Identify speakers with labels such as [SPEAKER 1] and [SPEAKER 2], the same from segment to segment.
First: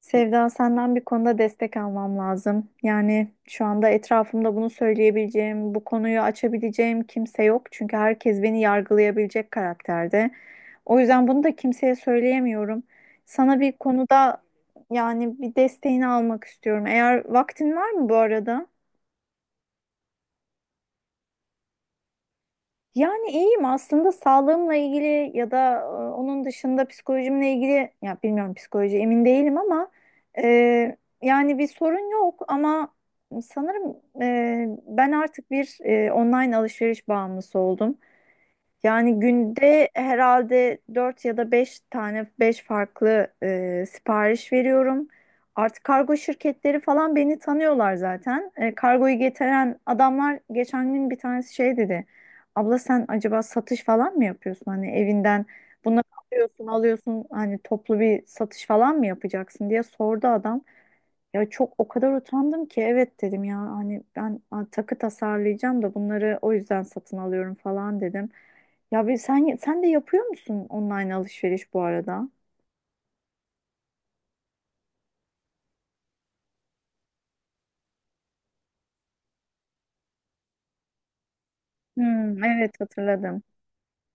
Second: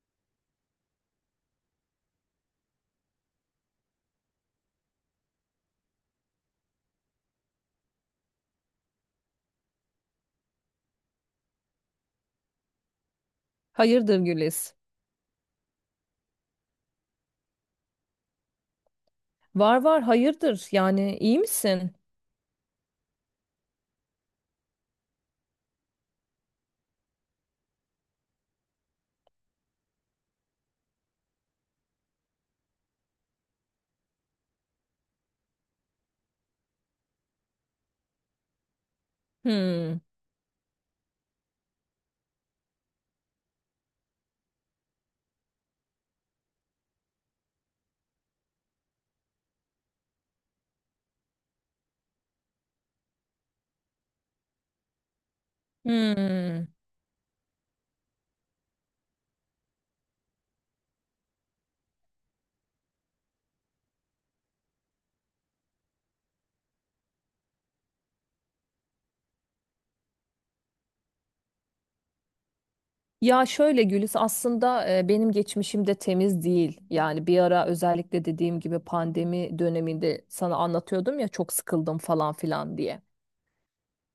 [SPEAKER 1] Sevda, senden bir konuda destek almam lazım. Yani şu anda etrafımda bunu söyleyebileceğim, bu konuyu açabileceğim kimse yok. Çünkü herkes beni yargılayabilecek karakterde. O yüzden bunu da kimseye söyleyemiyorum. Sana bir
[SPEAKER 2] Hayırdır
[SPEAKER 1] konuda
[SPEAKER 2] Güliz?
[SPEAKER 1] yani bir desteğini almak istiyorum. Eğer vaktin var mı bu arada?
[SPEAKER 2] Var var hayırdır. Yani iyi misin?
[SPEAKER 1] Yani iyiyim aslında, sağlığımla ilgili ya da onun dışında psikolojimle ilgili, ya bilmiyorum, psikoloji emin değilim ama e, yani bir sorun yok ama sanırım ben artık bir online alışveriş bağımlısı oldum. Yani günde
[SPEAKER 2] Hmm.
[SPEAKER 1] herhalde 4 ya da 5 tane, 5 farklı sipariş veriyorum. Artık kargo şirketleri falan beni tanıyorlar zaten. Kargoyu getiren adamlar, geçen gün bir tanesi şey dedi. Abla, sen acaba satış falan mı yapıyorsun? Hani evinden bunları alıyorsun
[SPEAKER 2] Hmm.
[SPEAKER 1] alıyorsun, hani toplu bir satış falan mı yapacaksın diye sordu adam. Ya çok, o kadar utandım ki, evet dedim, ya hani ben takı tasarlayacağım da bunları o yüzden satın alıyorum falan dedim. Ya bir sen de yapıyor musun online alışveriş bu arada?
[SPEAKER 2] Ya şöyle Güliz aslında benim geçmişim de temiz değil. Yani bir ara özellikle dediğim gibi pandemi döneminde sana anlatıyordum ya çok sıkıldım falan
[SPEAKER 1] Hmm, evet,
[SPEAKER 2] filan diye.
[SPEAKER 1] hatırladım.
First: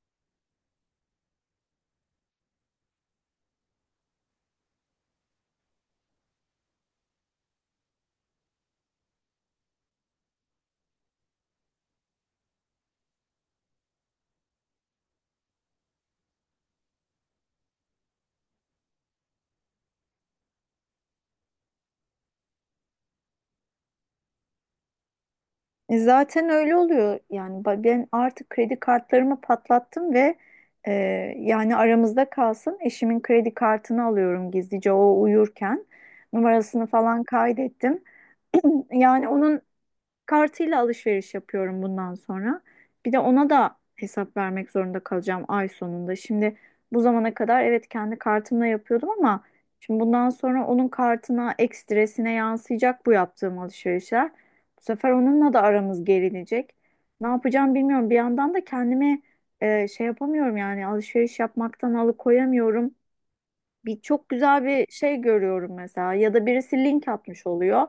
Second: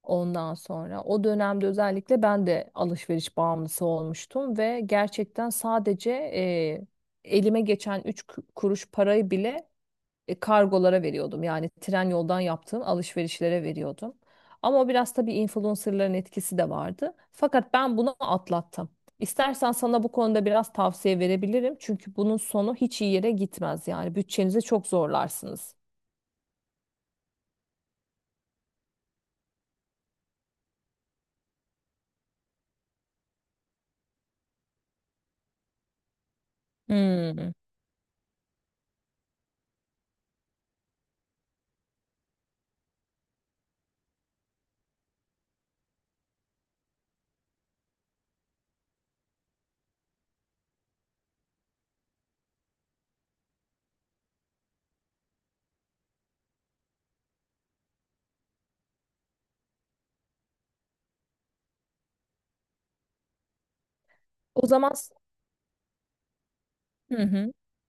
[SPEAKER 2] Ondan sonra o dönemde özellikle ben de alışveriş bağımlısı olmuştum ve gerçekten sadece elime geçen 3 kuruş parayı bile kargolara veriyordum. Yani tren yoldan yaptığım alışverişlere veriyordum. Ama o biraz tabii influencerların etkisi de vardı. Fakat ben bunu atlattım. İstersen sana bu konuda biraz tavsiye verebilirim. Çünkü bunun sonu hiç iyi yere gitmez yani. Bütçenizi çok zorlarsınız.
[SPEAKER 1] E zaten öyle oluyor. Yani ben artık kredi kartlarımı patlattım ve e, yani aramızda kalsın, eşimin kredi kartını alıyorum gizlice o uyurken. Numarasını falan
[SPEAKER 2] Hmm.
[SPEAKER 1] kaydettim. Yani onun kartıyla alışveriş yapıyorum bundan sonra. Bir de ona da hesap vermek zorunda kalacağım ay sonunda. Şimdi bu zamana kadar evet kendi kartımla yapıyordum ama şimdi bundan sonra onun kartına, ekstresine yansıyacak bu yaptığım alışverişler. Bu sefer onunla da aramız gerilecek. Ne yapacağım bilmiyorum. Bir yandan da kendimi şey yapamıyorum, yani alışveriş yapmaktan alıkoyamıyorum. Bir çok güzel
[SPEAKER 2] O
[SPEAKER 1] bir
[SPEAKER 2] zaman
[SPEAKER 1] şey görüyorum mesela, ya da birisi link
[SPEAKER 2] Hı
[SPEAKER 1] atmış
[SPEAKER 2] hı.
[SPEAKER 1] oluyor.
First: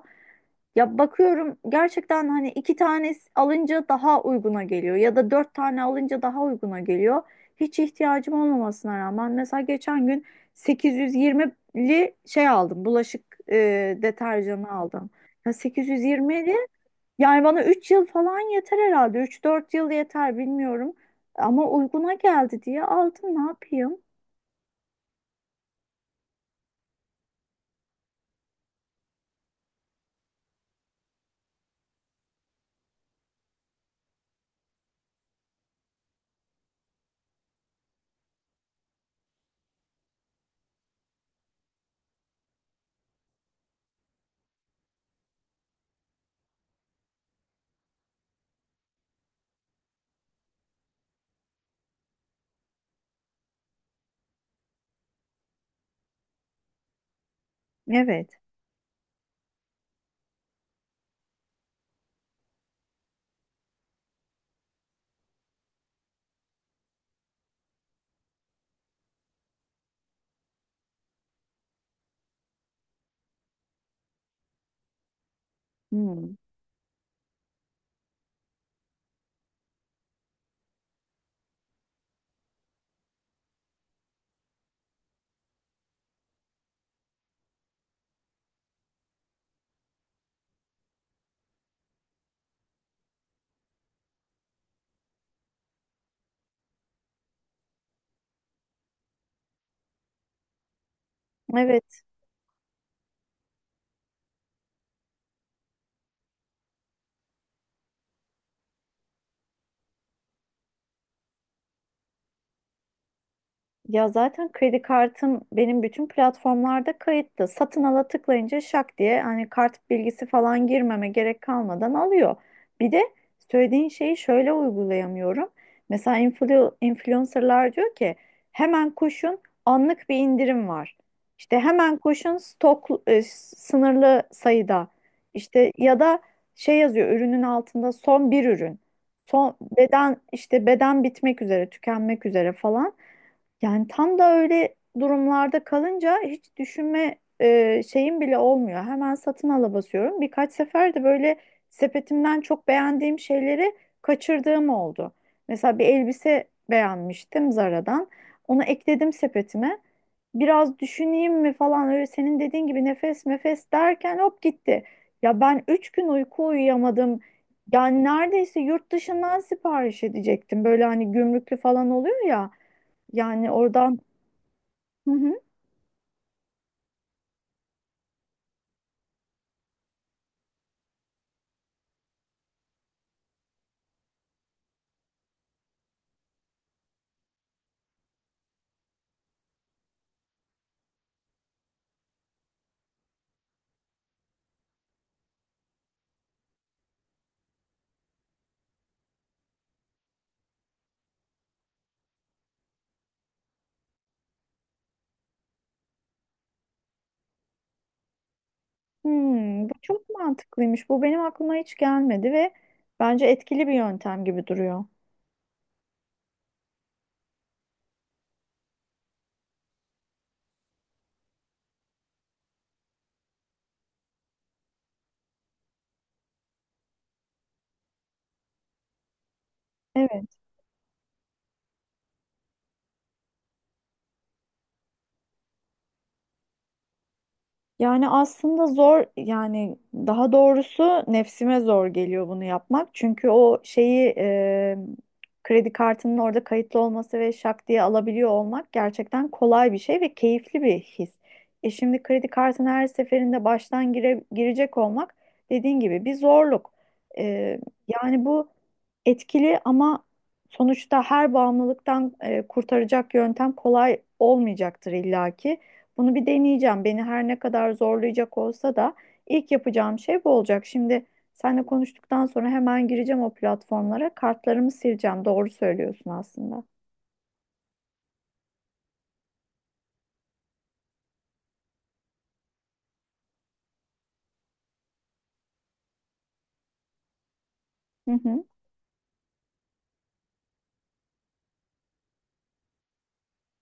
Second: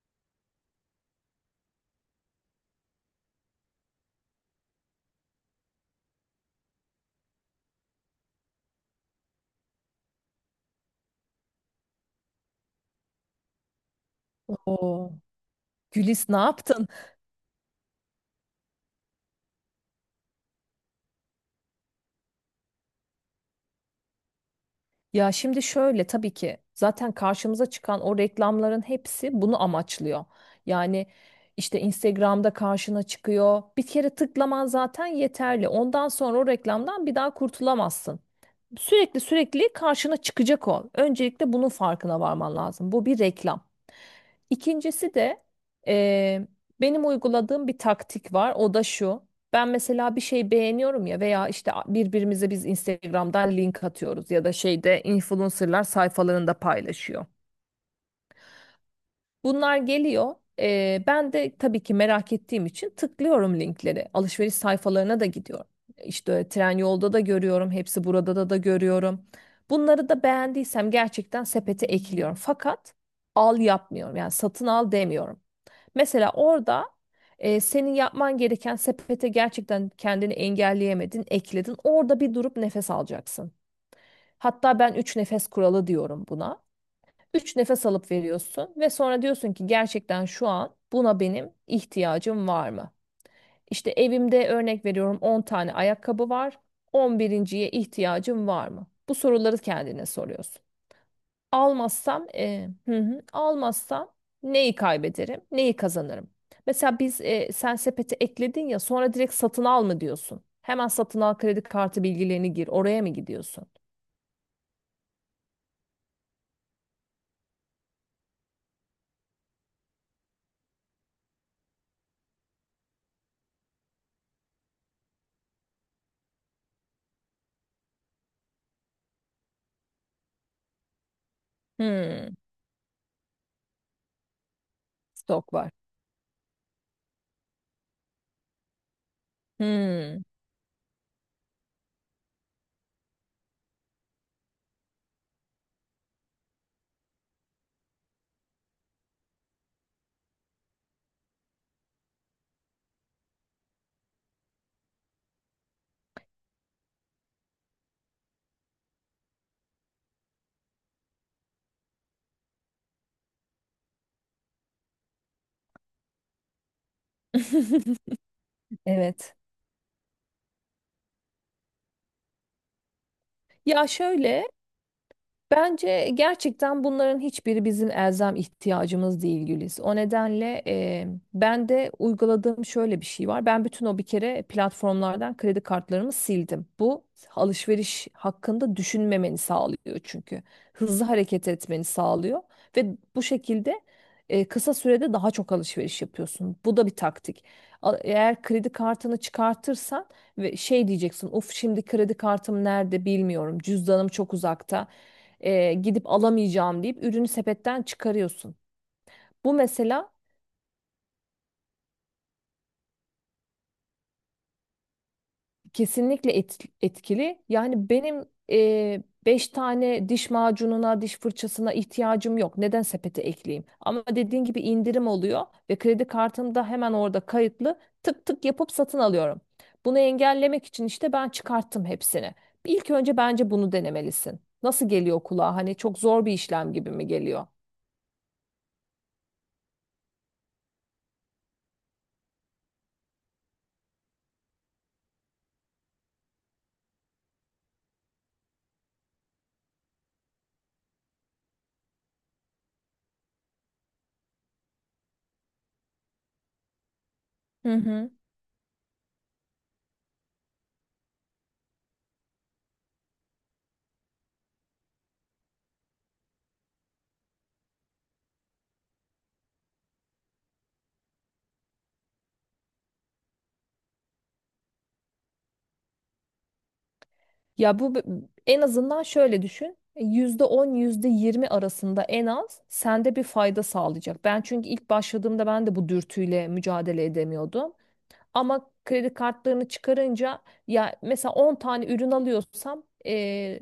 [SPEAKER 1] Ya bakıyorum, gerçekten hani iki tane alınca daha uyguna geliyor ya da dört tane alınca daha uyguna geliyor. Hiç ihtiyacım olmamasına rağmen, mesela geçen gün 820'li şey aldım, bulaşık deterjanı aldım.
[SPEAKER 2] o
[SPEAKER 1] Ya
[SPEAKER 2] Gülis ne
[SPEAKER 1] 820'li,
[SPEAKER 2] yaptın?
[SPEAKER 1] yani bana 3 yıl falan yeter herhalde, 3-4 yıl yeter bilmiyorum ama uyguna geldi diye aldım, ne yapayım?
[SPEAKER 2] Ya şimdi şöyle tabii ki zaten karşımıza çıkan o reklamların hepsi bunu amaçlıyor. Yani işte Instagram'da karşına çıkıyor. Bir kere tıklaman zaten yeterli. Ondan sonra o reklamdan bir daha kurtulamazsın. Sürekli sürekli karşına çıkacak o. Öncelikle bunun farkına varman lazım. Bu bir reklam. İkincisi de eee, benim uyguladığım bir taktik var. O da şu. Ben mesela bir şey beğeniyorum ya veya işte birbirimize biz Instagram'dan link atıyoruz ya da şeyde influencerlar sayfalarında paylaşıyor.
[SPEAKER 1] Evet.
[SPEAKER 2] Bunlar geliyor. Ben de tabii ki merak ettiğim için tıklıyorum linkleri. Alışveriş sayfalarına da gidiyorum. İşte tren yolda da görüyorum. Hepsi burada da görüyorum. Bunları da beğendiysem gerçekten sepete ekliyorum. Fakat al yapmıyorum. Yani satın al demiyorum. Mesela
[SPEAKER 1] Hmm.
[SPEAKER 2] orada senin yapman gereken sepete gerçekten kendini engelleyemedin, ekledin. Orada bir durup nefes alacaksın. Hatta ben üç nefes kuralı diyorum buna. Üç nefes alıp veriyorsun ve sonra diyorsun ki gerçekten şu an buna benim ihtiyacım var mı? İşte evimde örnek veriyorum 10 tane ayakkabı var. 11'inciye ihtiyacım var mı? Bu soruları kendine soruyorsun.
[SPEAKER 1] Evet.
[SPEAKER 2] Almazsam, hı hı, almazsam neyi kaybederim, neyi kazanırım? Mesela sen sepete ekledin ya sonra direkt satın al mı diyorsun? Hemen satın al kredi kartı bilgilerini gir. Oraya mı gidiyorsun?
[SPEAKER 1] Ya zaten kredi kartım benim bütün platformlarda kayıtlı. Satın ala tıklayınca şak diye, hani kart bilgisi falan girmeme gerek kalmadan alıyor. Bir de söylediğin şeyi şöyle uygulayamıyorum. Mesela influencerlar diyor ki hemen koşun, anlık bir indirim var. İşte hemen
[SPEAKER 2] Hmm,
[SPEAKER 1] koşun, stok sınırlı sayıda.
[SPEAKER 2] stok var.
[SPEAKER 1] İşte ya da şey yazıyor ürünün altında, son bir ürün. Son beden,
[SPEAKER 2] Hmm.
[SPEAKER 1] işte beden bitmek üzere, tükenmek üzere falan. Yani tam da öyle durumlarda kalınca hiç düşünme şeyim bile olmuyor. Hemen satın ala basıyorum. Birkaç sefer de böyle sepetimden çok beğendiğim şeyleri kaçırdığım oldu. Mesela bir elbise beğenmiştim Zara'dan. Onu ekledim sepetime. Biraz düşüneyim mi falan, öyle senin dediğin gibi nefes nefes derken hop gitti. Ya ben 3 gün uyku uyuyamadım. Yani neredeyse yurt
[SPEAKER 2] Evet.
[SPEAKER 1] dışından sipariş edecektim. Böyle hani gümrüklü falan oluyor ya. Yani
[SPEAKER 2] Ya
[SPEAKER 1] oradan.
[SPEAKER 2] şöyle
[SPEAKER 1] Hı hı.
[SPEAKER 2] Bence gerçekten bunların hiçbiri bizim elzem ihtiyacımız değil Güliz. O nedenle ben de uyguladığım şöyle bir şey var. Ben bütün o bir kere platformlardan kredi kartlarımı sildim. Bu alışveriş hakkında düşünmemeni sağlıyor çünkü. Hızlı hareket etmeni sağlıyor ve bu şekilde kısa sürede daha çok alışveriş yapıyorsun. Bu da bir taktik. Eğer kredi kartını çıkartırsan ve şey diyeceksin, "Uf şimdi kredi kartım nerede bilmiyorum. Cüzdanım çok uzakta." Gidip alamayacağım deyip ürünü sepetten çıkarıyorsun. Bu
[SPEAKER 1] Bu çok
[SPEAKER 2] mesela
[SPEAKER 1] mantıklıymış. Bu benim aklıma hiç gelmedi ve bence etkili bir yöntem gibi duruyor.
[SPEAKER 2] kesinlikle etkili. Yani benim beş tane diş macununa, diş fırçasına ihtiyacım yok. Neden sepete ekleyeyim? Ama dediğin gibi indirim oluyor ve kredi kartım da hemen orada kayıtlı. Tık tık yapıp satın alıyorum. Bunu
[SPEAKER 1] Evet.
[SPEAKER 2] engellemek için işte ben çıkarttım hepsini. İlk önce bence bunu denemelisin. Nasıl geliyor kulağa? Hani çok zor bir işlem gibi mi geliyor?
[SPEAKER 1] Yani aslında zor, yani daha doğrusu nefsime zor geliyor bunu yapmak. Çünkü o şeyi, kredi kartının orada kayıtlı olması ve şak diye alabiliyor olmak gerçekten kolay bir şey ve keyifli bir his. E şimdi kredi kartına her seferinde baştan girecek olmak dediğin gibi bir zorluk. E,
[SPEAKER 2] Hı hı.
[SPEAKER 1] Yani bu etkili ama sonuçta her bağımlılıktan kurtaracak yöntem kolay olmayacaktır illaki. Bunu bir deneyeceğim. Beni her ne kadar zorlayacak olsa da ilk yapacağım şey bu olacak. Şimdi seninle konuştuktan sonra hemen gireceğim o platformlara. Kartlarımı sileceğim. Doğru söylüyorsun aslında.
[SPEAKER 2] Ya bu b- En azından şöyle düşün. E, %10 yüzde yirmi arasında en az sende bir fayda sağlayacak. Ben çünkü ilk başladığımda ben de bu dürtüyle mücadele edemiyordum.
[SPEAKER 1] Hı hı.
[SPEAKER 2] Ama kredi kartlarını çıkarınca ya mesela 10 tane ürün alıyorsam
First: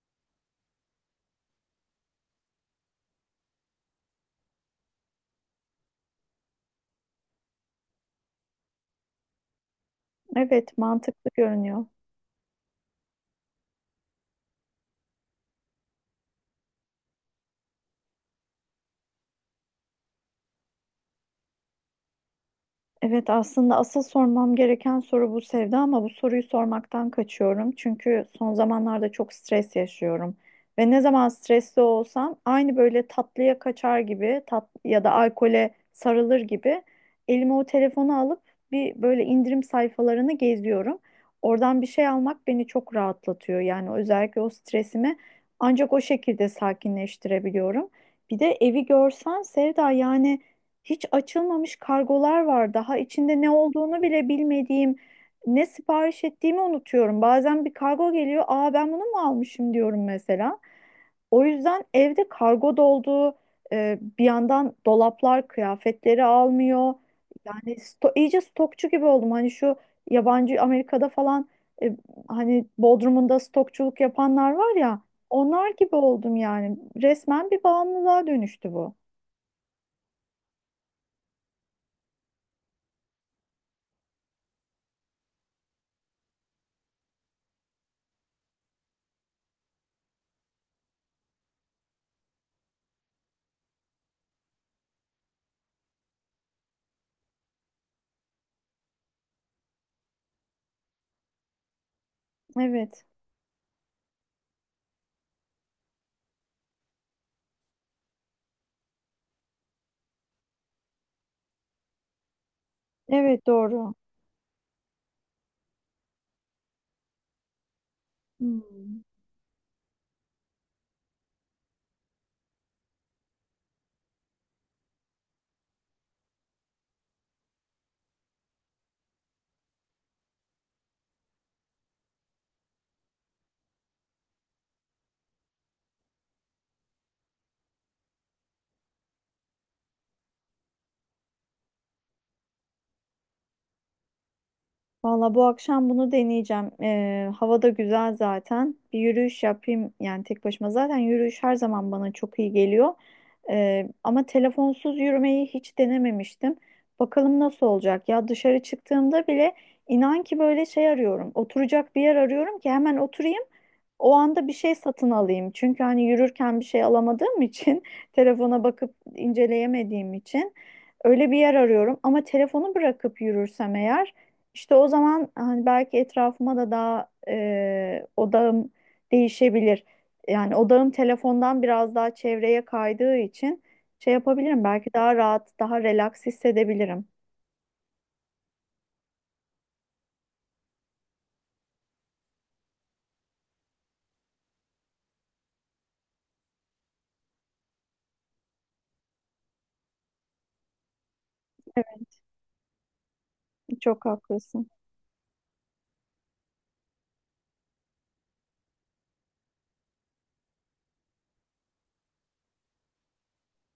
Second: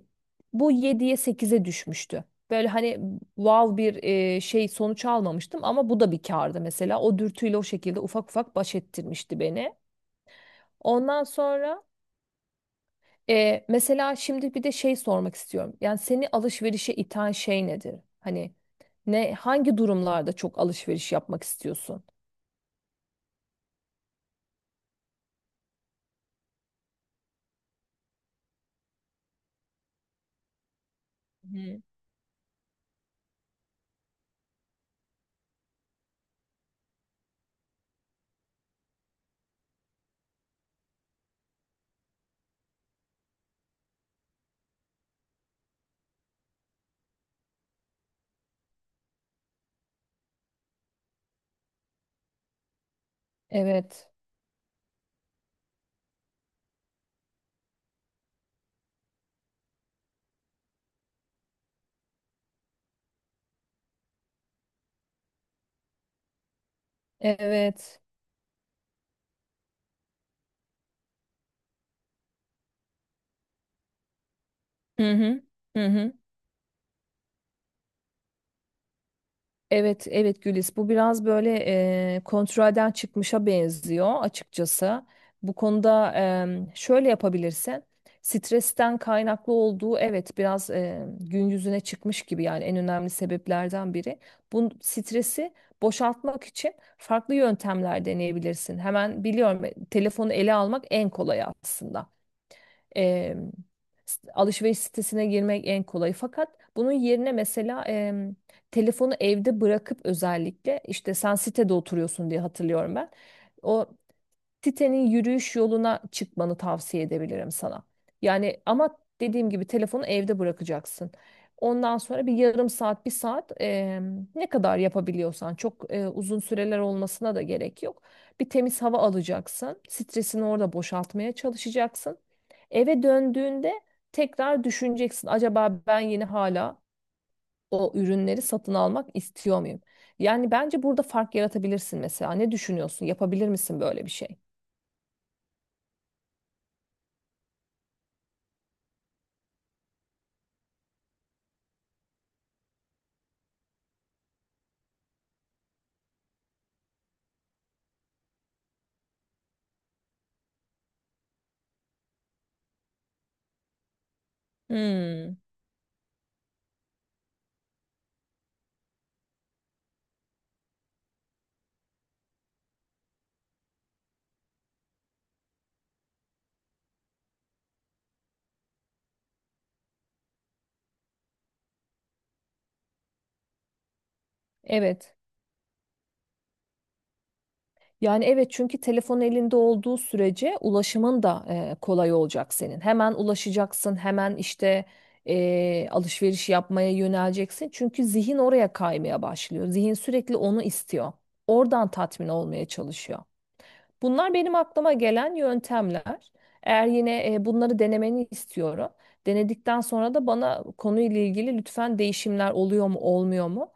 [SPEAKER 2] bu yediye sekize düşmüştü. Böyle hani wow bir şey sonuç almamıştım ama bu da bir kârdı mesela. O dürtüyle o şekilde ufak ufak baş ettirmişti beni.
[SPEAKER 1] Evet,
[SPEAKER 2] Ondan
[SPEAKER 1] mantıklı
[SPEAKER 2] sonra
[SPEAKER 1] görünüyor.
[SPEAKER 2] mesela şimdi bir de şey sormak istiyorum. Yani seni alışverişe iten şey nedir? Hani ne hangi durumlarda çok alışveriş yapmak istiyorsun?
[SPEAKER 1] Evet, aslında asıl sormam gereken soru bu Sevda ama bu soruyu sormaktan kaçıyorum. Çünkü son zamanlarda çok stres yaşıyorum. Ve ne zaman
[SPEAKER 2] Hı.
[SPEAKER 1] stresli olsam, aynı böyle tatlıya kaçar gibi, tat ya da alkole sarılır gibi elime o telefonu alıp bir böyle indirim sayfalarını geziyorum. Oradan bir şey almak beni çok rahatlatıyor. Yani özellikle o stresimi ancak o şekilde sakinleştirebiliyorum. Bir de evi görsen Sevda, yani hiç açılmamış kargolar var. Daha içinde ne olduğunu
[SPEAKER 2] Evet.
[SPEAKER 1] bile bilmediğim, ne sipariş ettiğimi unutuyorum. Bazen bir kargo geliyor, aa ben bunu mu almışım diyorum mesela. O yüzden evde kargo doldu. Bir yandan dolaplar kıyafetleri almıyor. Yani
[SPEAKER 2] Evet.
[SPEAKER 1] iyice stokçu gibi oldum. Hani şu yabancı, Amerika'da falan, e, hani Bodrum'unda stokçuluk yapanlar var ya,
[SPEAKER 2] Hı hı.
[SPEAKER 1] onlar
[SPEAKER 2] Hı
[SPEAKER 1] gibi
[SPEAKER 2] hı.
[SPEAKER 1] oldum yani. Resmen bir bağımlılığa dönüştü bu.
[SPEAKER 2] Evet, evet Gülis. Bu biraz böyle kontrolden çıkmışa benziyor açıkçası. Bu konuda şöyle yapabilirsin. Stresten kaynaklı olduğu evet biraz gün yüzüne çıkmış gibi yani en önemli sebeplerden biri. Bu stresi boşaltmak için farklı yöntemler deneyebilirsin. Hemen biliyorum telefonu ele almak en kolay aslında
[SPEAKER 1] Evet.
[SPEAKER 2] e, alışveriş sitesine girmek en kolayı. Fakat bunun yerine mesela telefonu evde bırakıp özellikle işte sen sitede oturuyorsun diye hatırlıyorum ben.
[SPEAKER 1] Evet,
[SPEAKER 2] O
[SPEAKER 1] doğru.
[SPEAKER 2] sitenin yürüyüş yoluna çıkmanı tavsiye edebilirim sana. Yani ama
[SPEAKER 1] Hmm.
[SPEAKER 2] dediğim gibi telefonu evde bırakacaksın. Ondan sonra bir yarım saat, bir saat ne kadar yapabiliyorsan çok uzun süreler olmasına da gerek yok. Bir temiz hava alacaksın. Stresini orada boşaltmaya çalışacaksın. Eve döndüğünde tekrar düşüneceksin. Acaba ben yine hala o ürünleri satın almak istiyor muyum? Yani bence burada fark yaratabilirsin mesela. Ne düşünüyorsun? Yapabilir misin böyle bir şey?
[SPEAKER 1] Valla bu akşam bunu deneyeceğim. Hava da güzel zaten. Bir yürüyüş yapayım, yani tek başıma. Zaten yürüyüş her zaman bana çok iyi geliyor. Ama telefonsuz yürümeyi hiç denememiştim. Bakalım nasıl olacak. Ya dışarı çıktığımda bile, inan ki, böyle şey arıyorum, oturacak bir yer arıyorum ki hemen oturayım. O anda bir şey satın
[SPEAKER 2] Hmm,
[SPEAKER 1] alayım. Çünkü hani yürürken bir şey alamadığım için, telefona bakıp inceleyemediğim için öyle bir yer arıyorum. Ama telefonu bırakıp yürürsem eğer, işte o zaman hani belki etrafıma da daha odağım değişebilir. Yani odağım telefondan biraz daha çevreye kaydığı için şey yapabilirim. Belki
[SPEAKER 2] evet.
[SPEAKER 1] daha rahat, daha relax hissedebilirim.
[SPEAKER 2] Yani evet çünkü telefon elinde olduğu sürece ulaşımın da kolay olacak senin. Hemen ulaşacaksın, hemen işte alışveriş yapmaya yöneleceksin. Çünkü zihin oraya kaymaya başlıyor. Zihin sürekli onu istiyor. Oradan tatmin olmaya çalışıyor.
[SPEAKER 1] Çok
[SPEAKER 2] Bunlar benim
[SPEAKER 1] haklısın.
[SPEAKER 2] aklıma gelen yöntemler. Eğer yine bunları denemeni istiyorum. Denedikten sonra da bana konuyla ilgili lütfen değişimler oluyor mu olmuyor mu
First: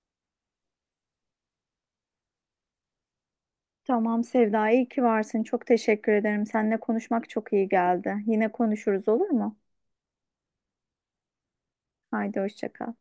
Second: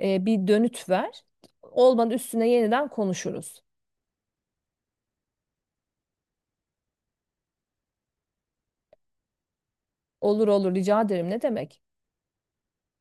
[SPEAKER 2] bir dönüt ver. Olmadı üstüne yeniden konuşuruz.
[SPEAKER 1] Tamam Sevda, iyi ki varsın. Çok teşekkür ederim. Seninle konuşmak çok iyi geldi. Yine konuşuruz, olur mu?
[SPEAKER 2] Olur olur rica ederim ne demek.
[SPEAKER 1] Haydi hoşça kal.